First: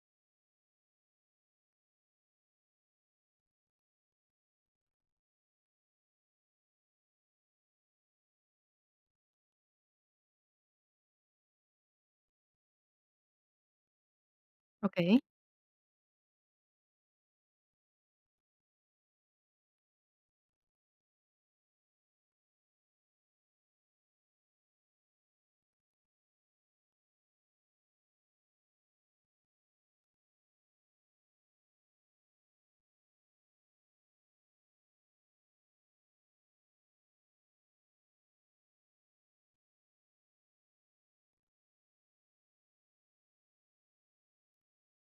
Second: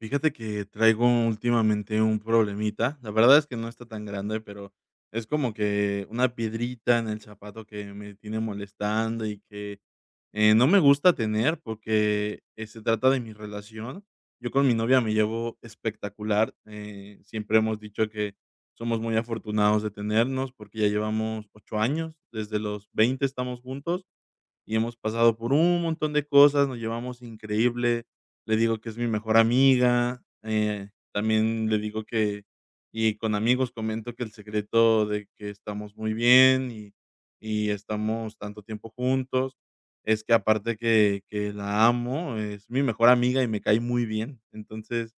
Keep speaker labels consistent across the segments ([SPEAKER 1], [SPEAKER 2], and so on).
[SPEAKER 1] Fíjate que traigo últimamente un problemita. La verdad es que no está tan grande, pero es como que una piedrita en el zapato que me tiene molestando y que no me gusta tener porque se trata de mi relación. Yo con mi novia me
[SPEAKER 2] Okey.
[SPEAKER 1] llevo espectacular. Siempre hemos dicho que somos muy afortunados de tenernos porque ya llevamos 8 años. Desde los 20 estamos juntos y hemos pasado por un montón de cosas, nos llevamos increíble. Le digo que es mi mejor amiga, también le digo que y con amigos comento que el secreto de que estamos muy bien y estamos tanto tiempo juntos, es que aparte que la amo, es mi mejor amiga y me cae muy bien. Entonces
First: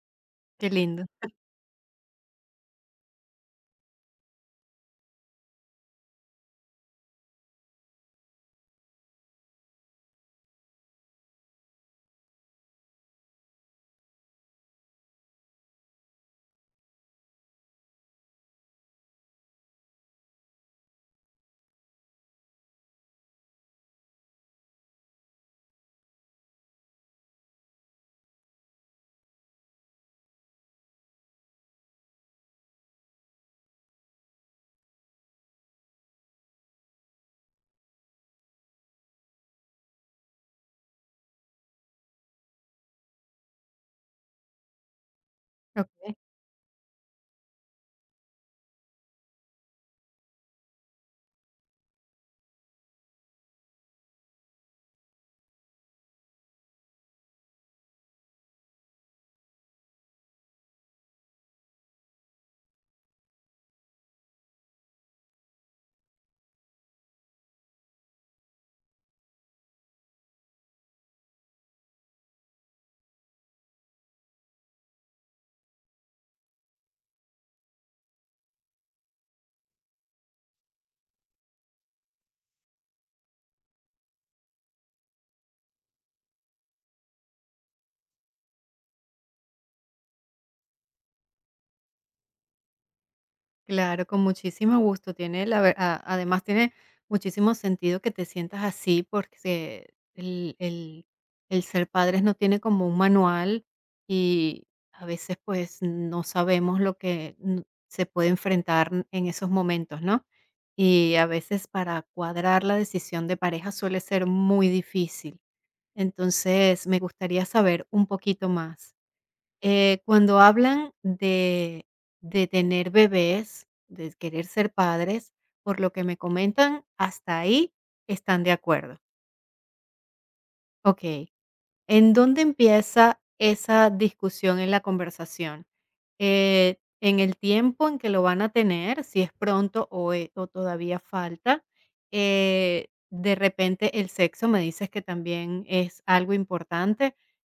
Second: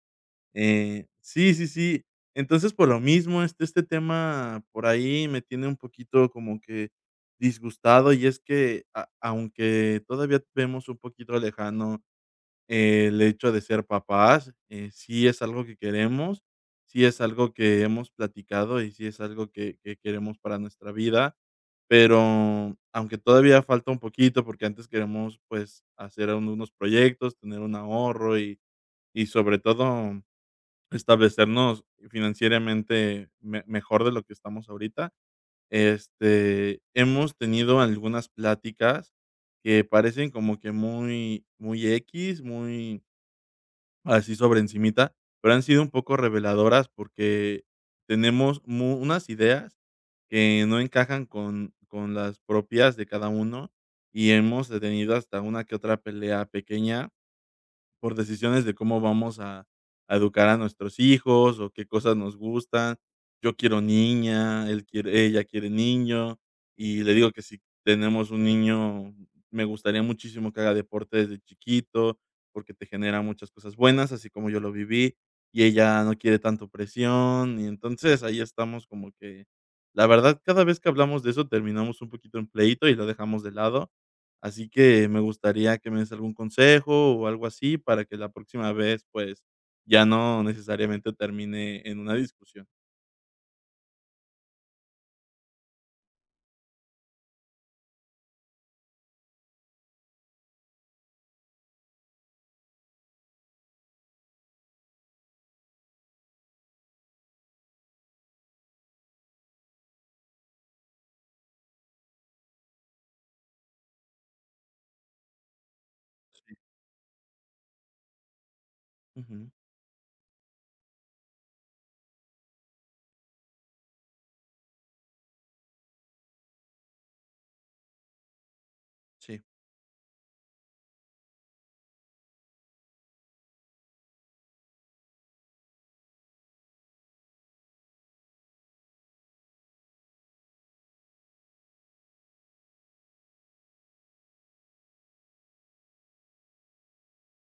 [SPEAKER 2] Qué lindo.
[SPEAKER 1] sí, sí, sí. Entonces, por lo mismo, este tema por ahí me tiene un poquito como que disgustado, y es que a aunque todavía vemos un poquito lejano el hecho de ser papás, sí es algo que queremos, sí es algo que hemos platicado y sí es algo que queremos para nuestra vida, pero aunque todavía falta un poquito, porque antes queremos, pues, hacer unos proyectos, tener un ahorro y sobre todo establecernos financieramente me mejor de lo que estamos ahorita. Este, hemos tenido algunas pláticas que parecen como que muy muy x muy así sobre encimita, pero han sido un
[SPEAKER 2] Okey,
[SPEAKER 1] poco reveladoras porque tenemos mu unas ideas que no encajan con las propias de cada uno, y hemos tenido hasta una que otra pelea pequeña por decisiones de cómo vamos a educar a nuestros hijos o qué cosas nos gustan. Yo quiero niña, él quiere ella quiere niño, y le digo que si tenemos un niño, me gustaría muchísimo que haga deporte desde chiquito, porque te genera muchas cosas buenas, así como yo lo viví, y ella no quiere tanto presión, y entonces ahí estamos como que, la verdad, cada vez que hablamos de eso terminamos un poquito en pleito y lo dejamos de lado. Así que me gustaría que me des algún consejo o algo así para que la próxima vez, pues, ya no necesariamente termine en una discusión.
[SPEAKER 2] claro, con muchísimo gusto. Tiene la ver a además tiene muchísimo sentido que te sientas así, porque el el el ser padres no tiene como un manual y a veces, pues, no sabemos lo que n se puede enfrentar en esos momentos, ¿no? Y a veces para cuadrar la decisión de pareja suele ser muy difícil. Entonces, me gustaría saber un poquito más.
[SPEAKER 1] Ujú,
[SPEAKER 2] Cuando hablan de tener bebés, de querer ser padres, por lo que me comentan, hasta ahí están de acuerdo.
[SPEAKER 1] sí.
[SPEAKER 2] Okey. ¿En dónde empieza esa discusión en la conversación? En el tiempo en que lo van a tener, si es pronto o todavía falta. De repente el sexo me dices que también es algo importante.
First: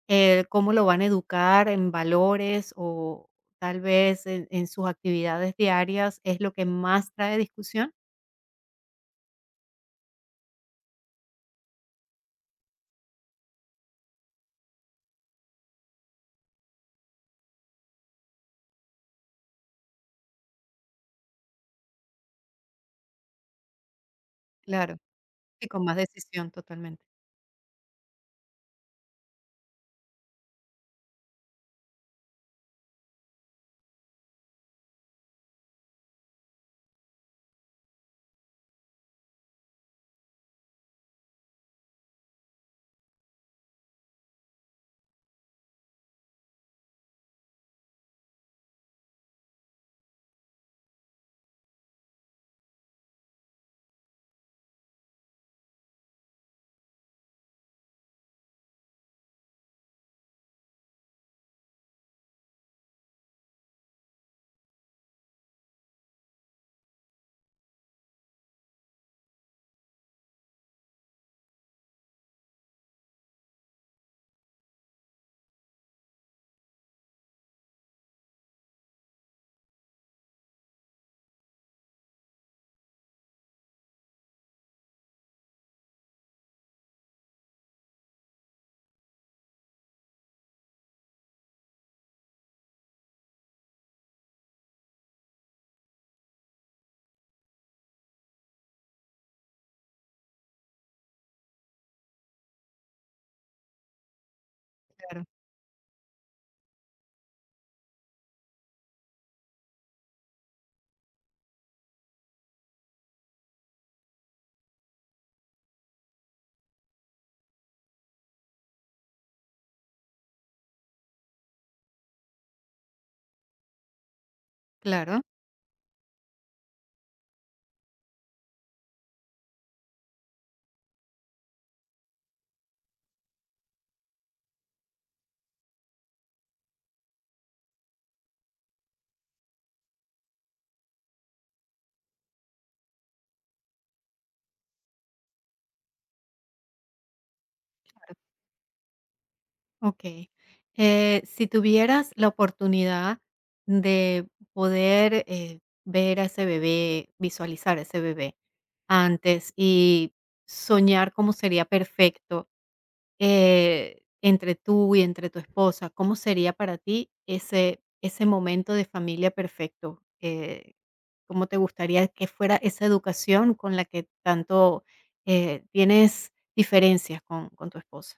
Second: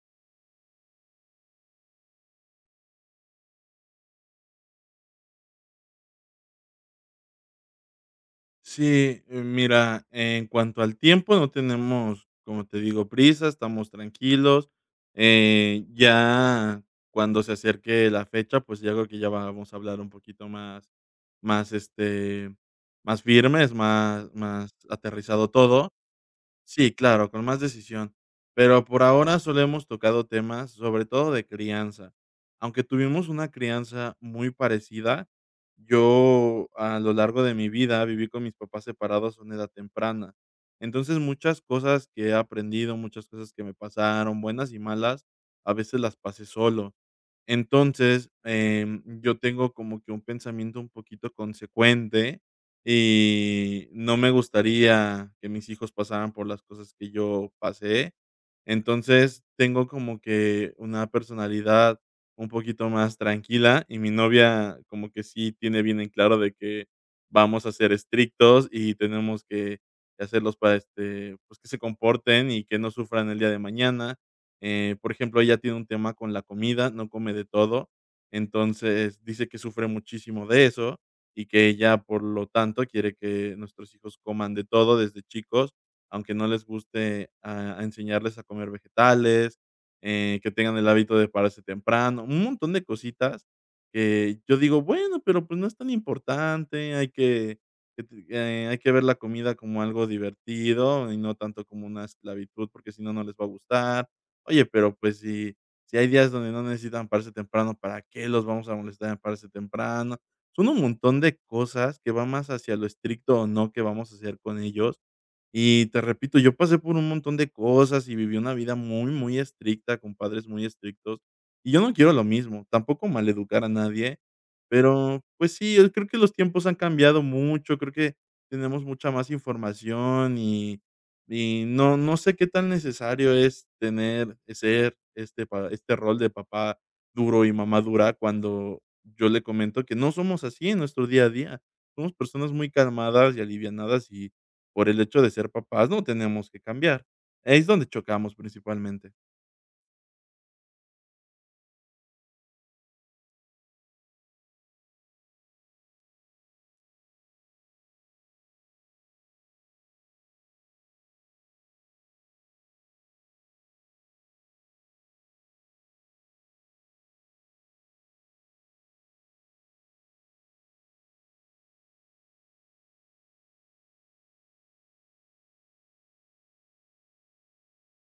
[SPEAKER 2] ¿Cómo lo van a educar en valores o tal vez en sus actividades diarias es lo que más trae discusión?
[SPEAKER 1] Sí, mira, en cuanto al tiempo, no tenemos, como te digo, prisa, estamos tranquilos. Ya cuando se acerque la fecha, pues, ya creo que ya vamos a hablar un poquito más más, este, más firmes, más
[SPEAKER 2] Claro,
[SPEAKER 1] aterrizado
[SPEAKER 2] y con
[SPEAKER 1] todo.
[SPEAKER 2] más decisión
[SPEAKER 1] Sí,
[SPEAKER 2] totalmente.
[SPEAKER 1] claro, con más decisión. Pero por ahora solo hemos tocado temas, sobre todo de crianza. Aunque tuvimos una crianza muy parecida, yo a lo largo de mi vida viví con mis papás separados a una edad temprana. Entonces muchas cosas que he aprendido, muchas cosas que me pasaron, buenas y malas, a veces las pasé solo. Entonces, yo tengo como que un pensamiento un poquito consecuente y no me gustaría que mis hijos pasaran por las cosas que yo pasé. Entonces, tengo como que una personalidad un poquito más tranquila, y mi novia como que sí tiene bien en claro de que vamos a ser estrictos y tenemos que hacerlos para, este, pues, que se comporten y que no sufran el día de mañana. Por ejemplo, ella tiene un tema con la comida, no come de todo, entonces dice que sufre muchísimo de eso y que ella, por lo tanto, quiere que nuestros hijos coman de todo desde chicos, aunque no les guste a enseñarles a comer vegetales, que tengan el hábito de pararse temprano, un montón de cositas que yo digo: "Bueno, pero, pues, no es tan importante, hay que te hay que ver la comida como algo divertido y no tanto como una esclavitud, porque si no, no les va a gustar. Oye, pero, pues,
[SPEAKER 2] Claro,
[SPEAKER 1] si hay días donde no necesitan pararse temprano, ¿para qué los vamos a molestar en pararse temprano?". Son un montón de cosas que va más hacia lo estricto o no que vamos a hacer con ellos, y te repito, yo pasé por un montón de cosas y viví una vida muy, muy estricta, con padres muy estrictos. Y yo no quiero lo mismo, tampoco maleducar a nadie,
[SPEAKER 2] claro.
[SPEAKER 1] pero pues sí, yo creo que los tiempos han cambiado mucho, creo que tenemos mucha más información y no, no sé qué tan necesario es tener, ser este, este rol de papá duro y mamá dura cuando yo le comento que no somos así en nuestro día a día. Somos personas muy calmadas y alivianadas por el hecho de ser papás no tenemos que cambiar. Es donde
[SPEAKER 2] Claro.
[SPEAKER 1] chocamos principalmente.
[SPEAKER 2] Okey. Si tuvieras la oportunidad de poder, ver a ese bebé, visualizar a ese bebé antes y soñar cómo sería perfecto, entre tú y entre tu esposa, ¿cómo sería para ti ese momento de familia perfecto? ¿Cómo te gustaría que fuera esa educación con la que tanto, tienes diferencias con tu esposa?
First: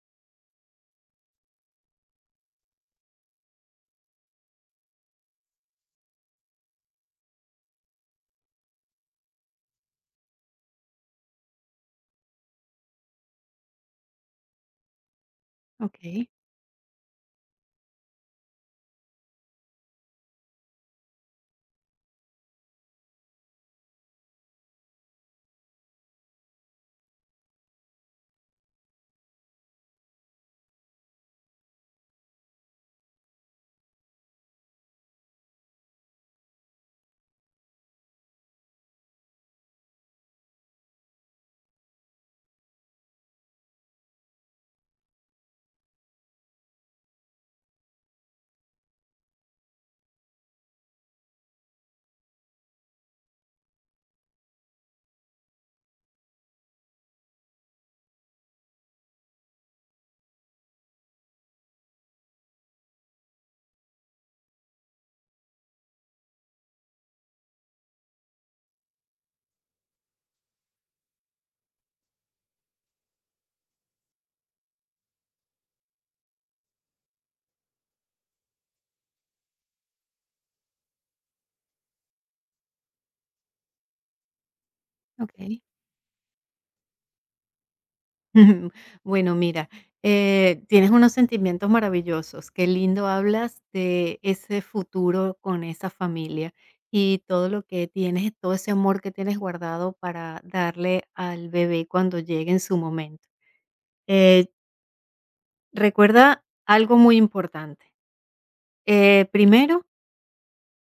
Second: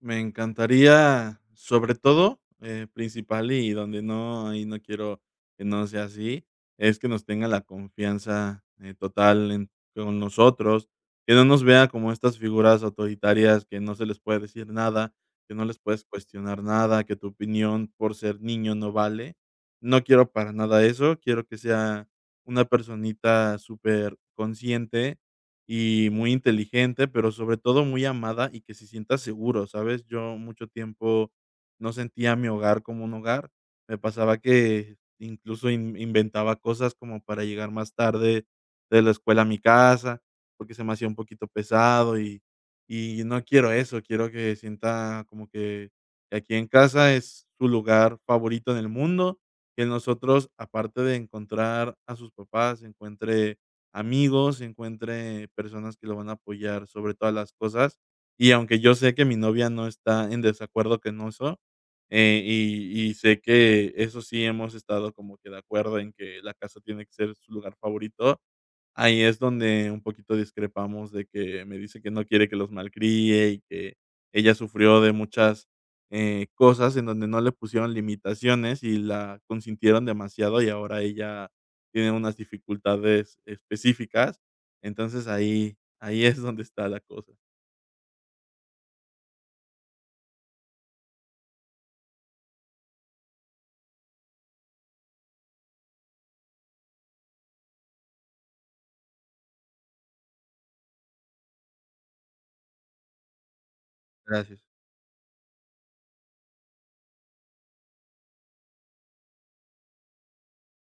[SPEAKER 1] Me encantaría, sobre todo, principal y donde no, ahí no quiero que no sea así, es que nos tenga la confianza, total en con nosotros, que no nos vea como estas figuras autoritarias que no se les puede decir nada, que no les puedes
[SPEAKER 2] Okey,
[SPEAKER 1] cuestionar nada, que tu opinión por ser niño no vale. No quiero para nada eso, quiero que sea una personita súper consciente y muy inteligente, pero sobre todo muy amada y que se sienta seguro, ¿sabes? Yo mucho tiempo no sentía mi hogar como un hogar. Me pasaba que incluso inventaba cosas como para llegar más tarde de la escuela a mi casa, porque se me hacía un poquito pesado y no quiero eso, quiero que sienta como que aquí en casa es su lugar favorito en el mundo, que nosotros, aparte de encontrar a sus papás, encuentre amigos, encuentre personas que lo van a apoyar sobre todas las cosas. Y aunque yo sé que mi novia no está en desacuerdo con eso, y sé que eso sí hemos estado como que de acuerdo en que la casa tiene que ser su lugar favorito. Ahí es donde un poquito discrepamos de que me dice que no quiere que los malcríe y que ella sufrió de muchas, cosas en donde no le pusieron limitaciones y la consintieron demasiado, y ahora ella tiene unas dificultades específicas. Entonces,
[SPEAKER 2] okey.
[SPEAKER 1] ahí es donde está la cosa.
[SPEAKER 2] Bueno, mira, tienes unos sentimientos maravillosos. Qué lindo hablas de ese futuro con esa familia y todo lo que tienes, todo ese amor que tienes guardado para darle al bebé cuando llegue en su momento. Eh,
[SPEAKER 1] Gracias.
[SPEAKER 2] Recuerda algo muy importante. Primero,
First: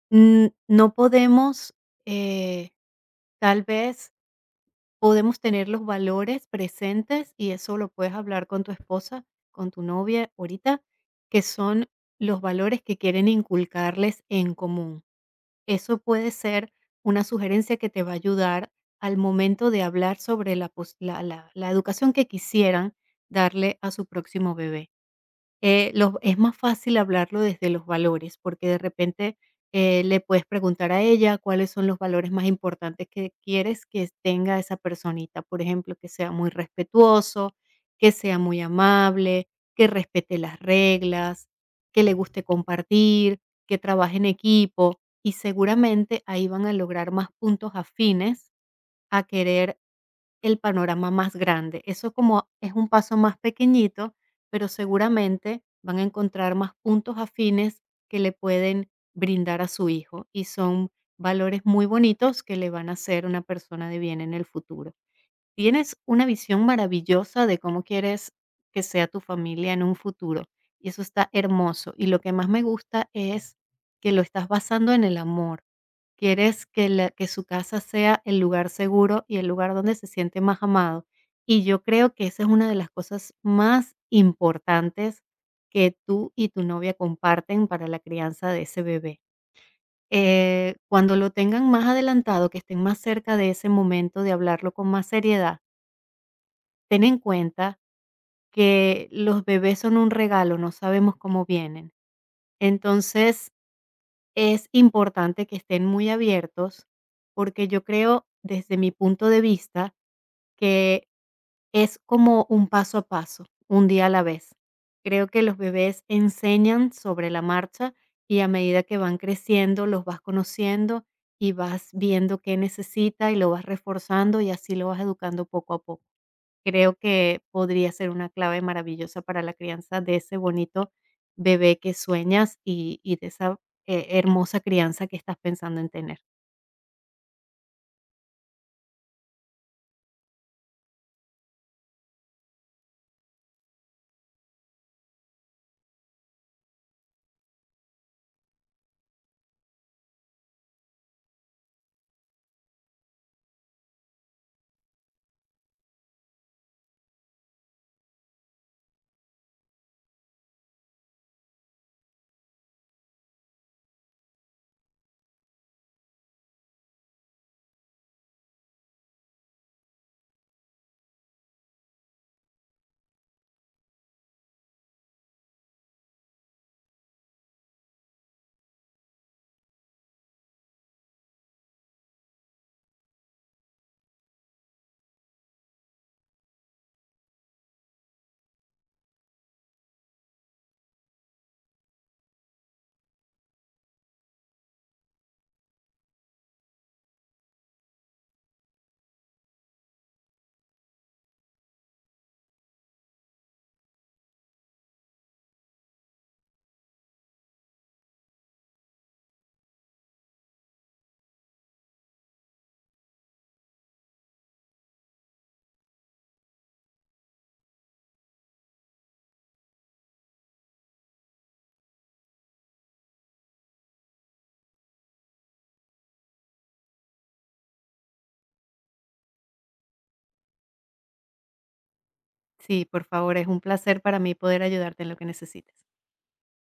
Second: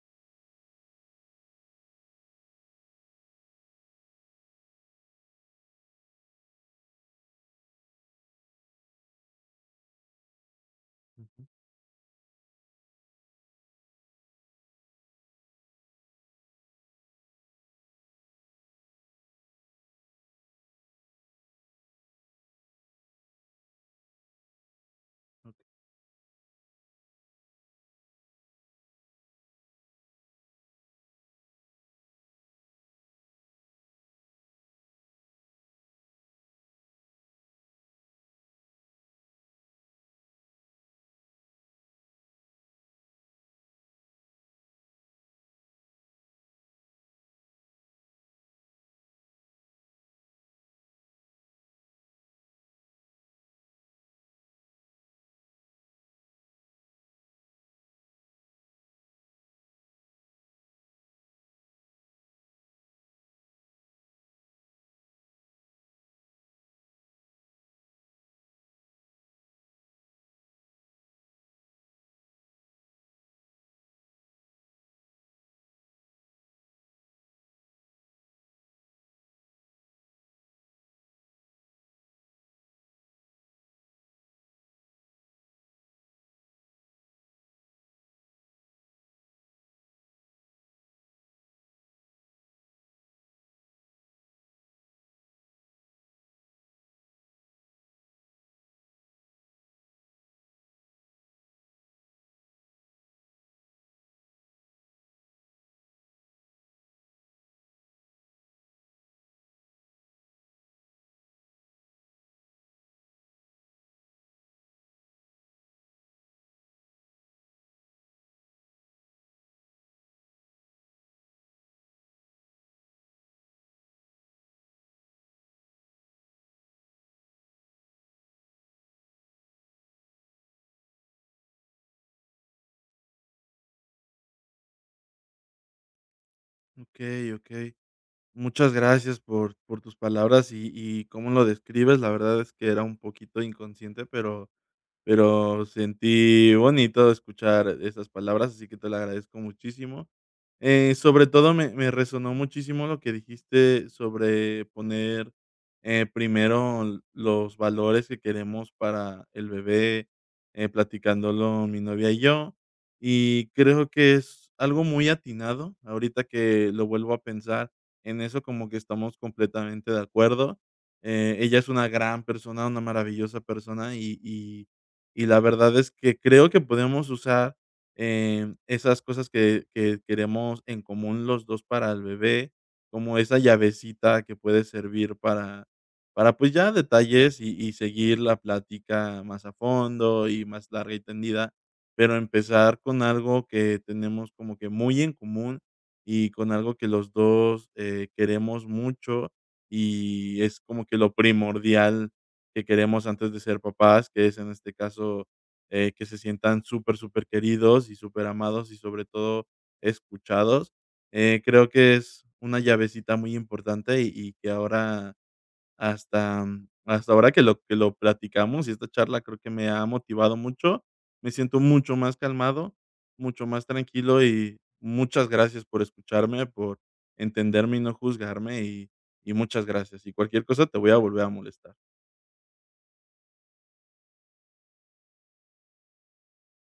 [SPEAKER 2] no podemos, eh, tal vez podemos tener los valores presentes y eso lo puedes hablar con tu esposa, con tu novia ahorita, que
[SPEAKER 1] Ujú.
[SPEAKER 2] son los valores que quieren inculcarles en común. Eso puede ser una sugerencia que te va a ayudar al momento de hablar sobre la, pos- la la- la educación que quisieran darle a su próximo bebé.
[SPEAKER 1] O
[SPEAKER 2] Los Es más fácil hablarlo desde los valores, porque de repente, le puedes preguntar a ella cuáles son los valores más importantes que quieres que tenga esa personita. Por ejemplo, que sea muy respetuoso, que sea muy amable, que respete las reglas, que le guste compartir, que trabaje en equipo, y seguramente ahí van a lograr más puntos afines a querer el panorama más grande. Eso como es un paso más pequeñito, pero seguramente van a encontrar más puntos afines que le pueden brindar a su hijo y son valores muy bonitos que le van a hacer una persona de bien en el futuro. Tienes una visión maravillosa de cómo quieres que sea tu familia en un futuro y eso está hermoso. Y lo que más me gusta es que lo estás basando en el amor. Quieres que la que su casa sea el lugar seguro y el lugar donde se siente más amado. Y yo creo que esa es una de las cosas más importantes que tú y tu novia comparten para la crianza de ese bebé. Cuando lo tengan más adelantado, que estén más cerca de ese momento de hablarlo con más seriedad, ten en cuenta que los bebés son un regalo, no sabemos cómo vienen. Entonces, es importante que estén muy abiertos, porque yo creo, desde mi punto de vista, que es como un paso a paso, un día a la vez. Creo que los bebés enseñan sobre la marcha y a medida que van creciendo los vas conociendo y vas viendo qué necesita y lo vas reforzando y así lo vas educando poco a poco. Creo que podría ser una clave maravillosa para la crianza de ese bonito bebé que sueñas y de esa, hermosa crianza que estás pensando en tener.
[SPEAKER 1] Okey, muchas gracias por tus palabras y cómo lo describes. La verdad es que era un poquito inconsciente, pero sentí bonito escuchar esas palabras, así que te lo agradezco muchísimo. Sobre todo me resonó muchísimo lo que dijiste sobre poner, primero los valores que queremos para el bebé, platicándolo mi novia y yo, y creo que es algo muy atinado, ahorita que lo vuelvo a pensar, en eso como que estamos completamente de acuerdo. Ella es una gran persona, una maravillosa persona, y la verdad es que creo que podemos usar, esas cosas que queremos en común los 2 para el bebé, como esa llavecita que puede servir para pues, ya detalles y seguir la plática más a fondo y más larga y tendida, pero empezar con algo que tenemos como que muy en común y con algo que los 2 queremos mucho, y es como que lo primordial que queremos antes de ser papás, que es en este caso, que se sientan súper, súper queridos y súper amados y sobre todo escuchados. Creo que es una llavecita muy importante y que ahora hasta ahora que lo platicamos y esta charla creo que me ha motivado mucho. Me siento mucho más calmado, mucho más tranquilo y muchas gracias por escucharme, por entenderme y no juzgarme y muchas gracias. Y cualquier cosa te voy a volver a molestar.
[SPEAKER 2] Sí, por favor, es un placer para mí poder ayudarte en lo que necesites.